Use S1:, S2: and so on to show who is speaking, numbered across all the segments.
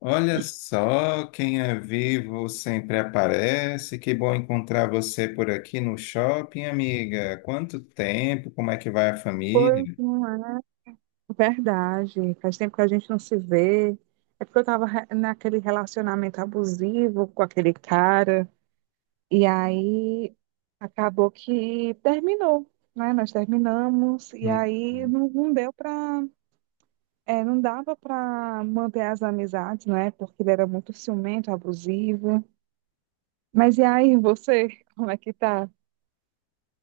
S1: Olha só, quem é vivo sempre aparece. Que bom encontrar você por aqui no shopping, amiga. Quanto tempo? Como é que vai a
S2: Pois
S1: família?
S2: não é verdade. Faz tempo que a gente não se vê. É porque eu tava naquele relacionamento abusivo com aquele cara. E aí acabou que terminou, né? Nós terminamos. E
S1: Hum.
S2: aí não deu pra. Não dava pra manter as amizades, né? Porque ele era muito ciumento, abusivo. Mas e aí, você, como é que tá?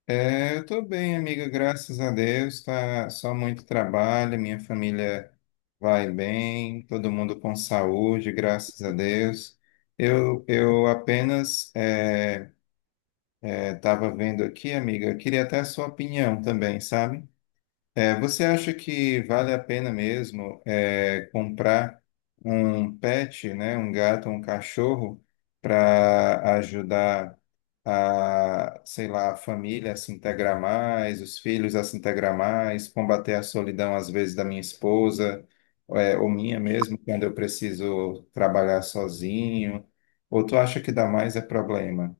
S1: É, eu tô bem, amiga, graças a Deus. Tá só muito trabalho, minha família vai bem, todo mundo com saúde, graças a Deus. Eu apenas estava vendo aqui, amiga, eu queria até a sua opinião também, sabe? É, você acha que vale a pena mesmo é, comprar um pet, né, um gato, um cachorro, para ajudar a, sei lá, a família a se integrar mais, os filhos a se integrar mais, combater a solidão às vezes da minha esposa, é, ou minha mesmo, quando eu preciso trabalhar sozinho? Ou tu acha que dá mais é problema?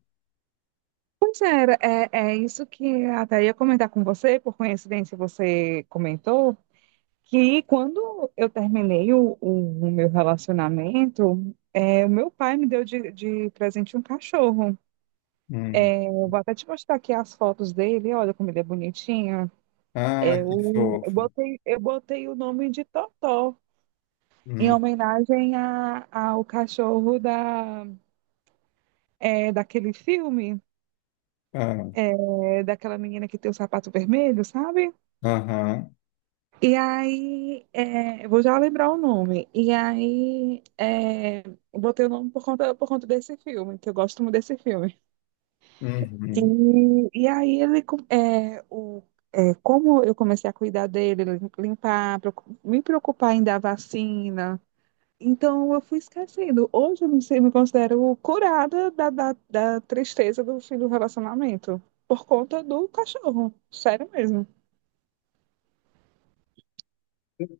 S2: Pois é, é isso que até ia comentar com você, por coincidência você comentou. Que quando eu terminei o meu relacionamento, o meu pai me deu de presente um cachorro.
S1: Hum.
S2: Eu vou até te mostrar aqui as fotos dele, olha como ele é bonitinho.
S1: Ah, que
S2: Eu, eu
S1: fofo.
S2: botei, eu botei o nome de Totó, em
S1: Hum.
S2: homenagem ao cachorro daquele filme,
S1: Ah,
S2: daquela menina que tem o sapato vermelho, sabe?
S1: aham.
S2: E aí, eu vou já lembrar o nome. E aí, eu botei o nome por conta desse filme, que eu gosto muito desse filme.
S1: Uhum.
S2: E aí, ele, com- é, o, é, como eu comecei a cuidar dele, limpar, me preocupar em dar vacina. Então, eu fui esquecendo. Hoje, eu me considero curada da tristeza do fim do relacionamento, por conta do cachorro. Sério mesmo.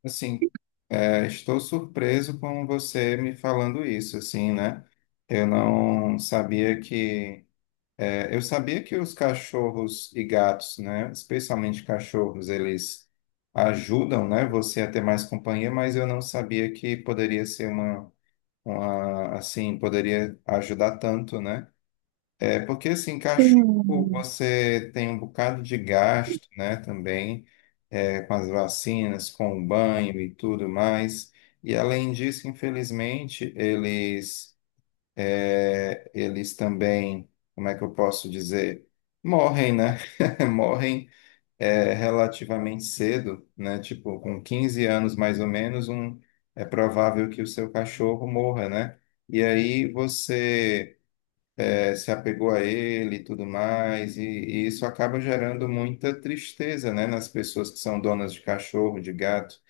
S1: Assim, é, estou surpreso com você me falando isso, assim, né? Eu não sabia que. É, eu sabia que os cachorros e gatos, né? Especialmente cachorros, eles ajudam, né? Você a ter mais companhia, mas eu não sabia que poderia ser uma, assim, poderia ajudar tanto, né? É porque, assim, cachorro,
S2: Sim,
S1: você tem um bocado de gasto, né, também, é, com as vacinas, com o banho e tudo mais. E, além disso, infelizmente, eles, é, eles também, como é que eu posso dizer? Morrem, né? Morrem, é, relativamente cedo, né? Tipo, com 15 anos, mais ou menos, um, é provável que o seu cachorro morra, né? E aí você se apegou a ele e tudo mais, e isso acaba gerando muita tristeza, né, nas pessoas que são donas de cachorro, de gato.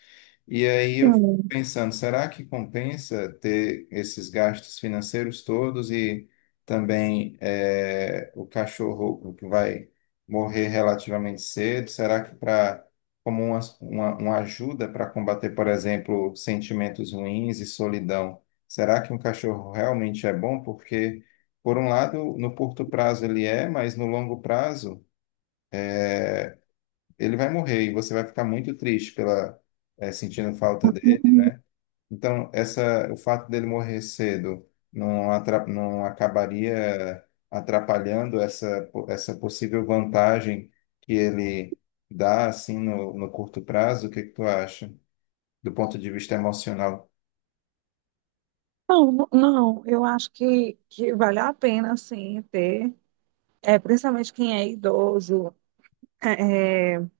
S1: E aí eu fico
S2: sim.
S1: pensando, será que compensa ter esses gastos financeiros todos e também o cachorro que vai morrer relativamente cedo? Será que para como uma ajuda para combater, por exemplo, sentimentos ruins e solidão, será que um cachorro realmente é bom? Porque, por um lado, no curto prazo ele é, mas no longo prazo ele vai morrer e você vai ficar muito triste pela sentindo falta dele, né? Então, essa, o fato dele morrer cedo não, não acabaria atrapalhando essa possível vantagem que ele dá assim no, no curto prazo? O que que tu acha, do ponto de vista emocional?
S2: Não, não, não, eu acho que vale a pena, sim, ter, principalmente quem é idoso, é, é,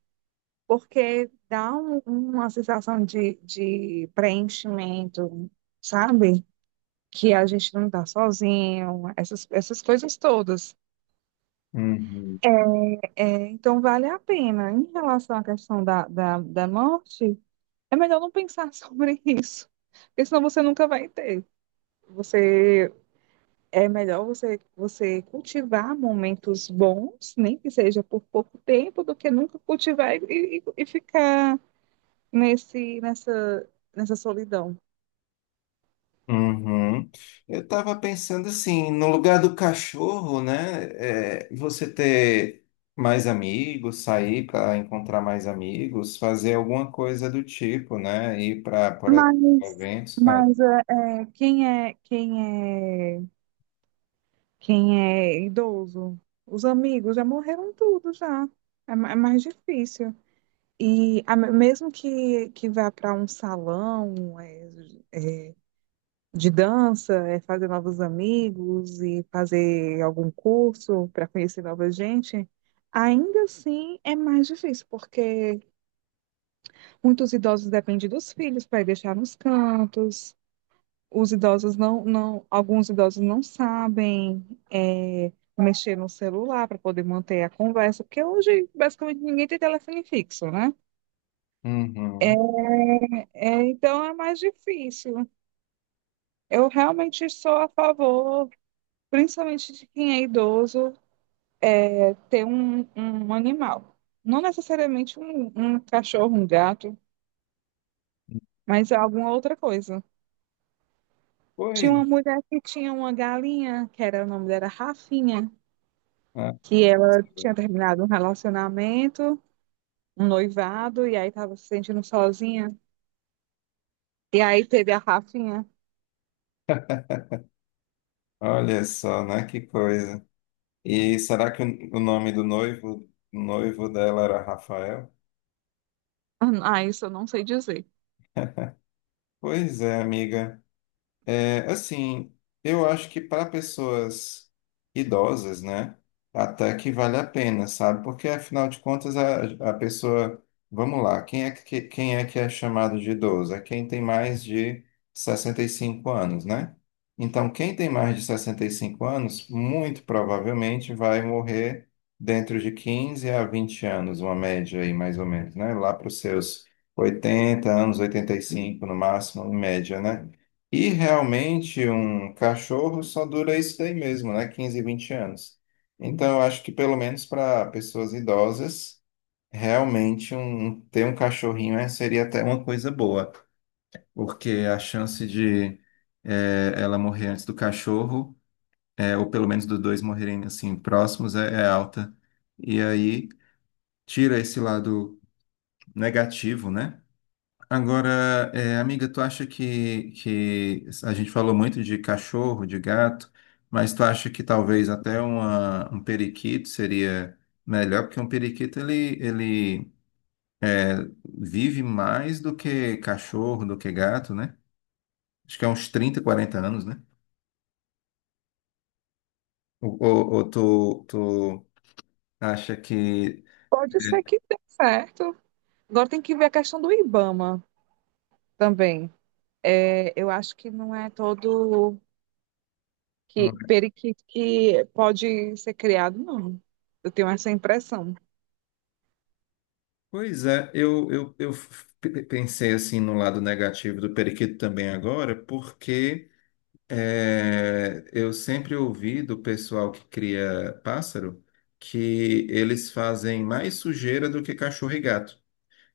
S2: porque dá uma sensação de preenchimento, sabe? Que a gente não está sozinho, essas coisas todas.
S1: Uhum.
S2: Então, vale a pena. Em relação à questão da morte, é melhor não pensar sobre isso, porque senão você nunca vai ter. Você é melhor você cultivar momentos bons, nem que seja por pouco tempo, do que nunca cultivar e ficar nesse, nessa, nessa solidão.
S1: Uhum. Eu estava pensando assim, no lugar do cachorro, né? É, você ter mais amigos, sair para encontrar mais amigos, fazer alguma coisa do tipo, né? Ir para, por exemplo,
S2: Mas,
S1: eventos.
S2: mas quem é, quem é, quem é idoso? Os amigos já morreram tudo já. É mais difícil. E mesmo que vá para um salão, de dança, fazer novos amigos e fazer algum curso para conhecer nova gente, ainda assim é mais difícil, porque muitos idosos dependem dos filhos para deixar nos cantos. Os idosos não, alguns idosos não sabem mexer no celular para poder manter a conversa, porque hoje basicamente ninguém tem telefone fixo, né?
S1: Uhum.
S2: Então é mais difícil. Eu realmente sou a favor, principalmente de quem é idoso, ter um animal. Não necessariamente um cachorro, um gato, mas alguma outra coisa.
S1: Pois,
S2: Tinha uma mulher que tinha uma galinha, que era o nome dela Rafinha,
S1: né?
S2: que ela tinha terminado um relacionamento, um noivado, e aí estava se sentindo sozinha. E aí teve a Rafinha.
S1: Olha só, né? Que coisa. E será que o nome do noivo, noivo dela era Rafael?
S2: Ah, isso eu não sei dizer.
S1: Pois é, amiga. É, assim, eu acho que para pessoas idosas, né, até que vale a pena, sabe? Porque afinal de contas a pessoa, vamos lá, quem é que é chamado de idoso? É quem tem mais de 65 anos, né? Então, quem tem mais de 65 anos, muito provavelmente vai morrer dentro de 15 a 20 anos, uma média aí mais ou menos, né? Lá para os seus 80 anos, 85 no máximo, em média, né? E realmente um cachorro só dura isso daí mesmo, né? 15, 20 anos. Então, eu acho que pelo menos para pessoas idosas, realmente ter um cachorrinho é- seria até uma coisa boa, porque a chance de ela morrer antes do cachorro, ou pelo menos dos dois morrerem assim próximos, é, é alta. E aí tira esse lado negativo, né? Agora, é, amiga, tu acha que a gente falou muito de cachorro, de gato, mas tu acha que talvez até um periquito seria melhor? Porque um periquito ele vive mais do que cachorro, do que gato, né? Acho que é uns 30 40 anos, né? Ou tu acha que.
S2: Pode ser que dê certo. Agora tem que ver a questão do Ibama também. Eu acho que não é todo
S1: Não.
S2: que periquito que pode ser criado, não. Eu tenho essa impressão.
S1: Pois é, eu pensei assim no lado negativo do periquito também agora, porque. É, eu sempre ouvi do pessoal que cria pássaro que eles fazem mais sujeira do que cachorro e gato,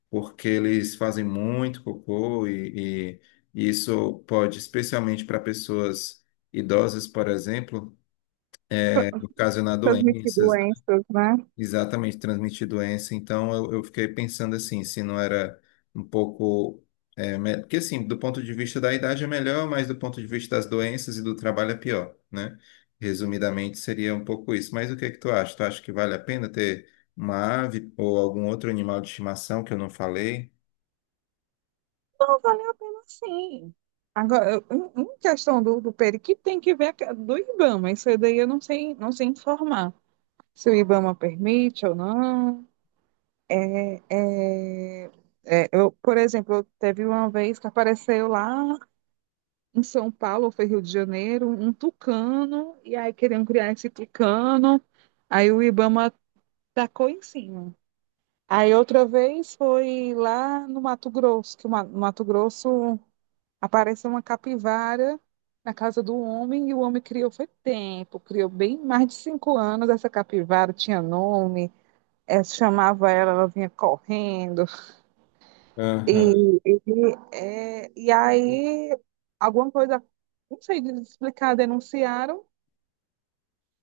S1: porque eles fazem muito cocô e isso pode, especialmente para pessoas idosas, por exemplo, é, ocasionar
S2: Transmitir
S1: doenças.
S2: doenças, né?
S1: Exatamente, transmitir doença. Então, eu fiquei pensando assim, se não era um pouco. É, me- porque, assim, do ponto de vista da idade é melhor, mas do ponto de vista das doenças e do trabalho é pior, né? Resumidamente, seria um pouco isso. Mas o que é que tu acha? Tu acha que vale a pena ter uma ave ou algum outro animal de estimação que eu não falei?
S2: Não valeu a pena sim. Agora, em questão do periquito, tem que ver do IBAMA. Isso daí eu não sei, não sei informar. Se o IBAMA permite ou não. É, eu, por exemplo, teve uma vez que apareceu lá em São Paulo, ou foi Rio de Janeiro, um tucano, e aí queriam criar esse tucano, aí o IBAMA tacou em cima. Aí outra vez foi lá no Mato Grosso, no Mato Grosso apareceu uma capivara na casa do homem e o homem criou foi tempo, criou bem mais de 5 anos essa capivara, tinha nome, chamava ela, ela vinha correndo
S1: Aham.
S2: e, e, e aí alguma coisa, não sei explicar, denunciaram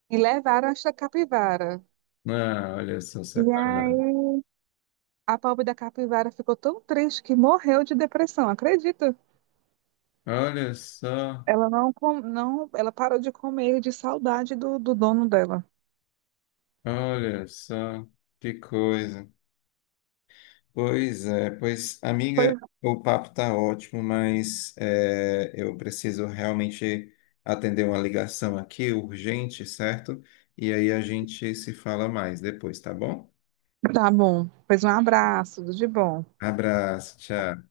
S2: e levaram essa capivara.
S1: Ah, olha só,
S2: E aí
S1: separado.
S2: a pobre da capivara ficou tão triste que morreu de depressão, acredita?
S1: Olha só,
S2: Ela não, não, ela parou de comer de saudade do dono dela.
S1: olha só, que coisa. Pois é, pois, amiga, o papo tá ótimo, mas é, eu preciso realmente atender uma ligação aqui, urgente, certo? E aí a gente se fala mais depois, tá bom?
S2: Tá bom. Pois um abraço, tudo de bom.
S1: Abraço, tchau.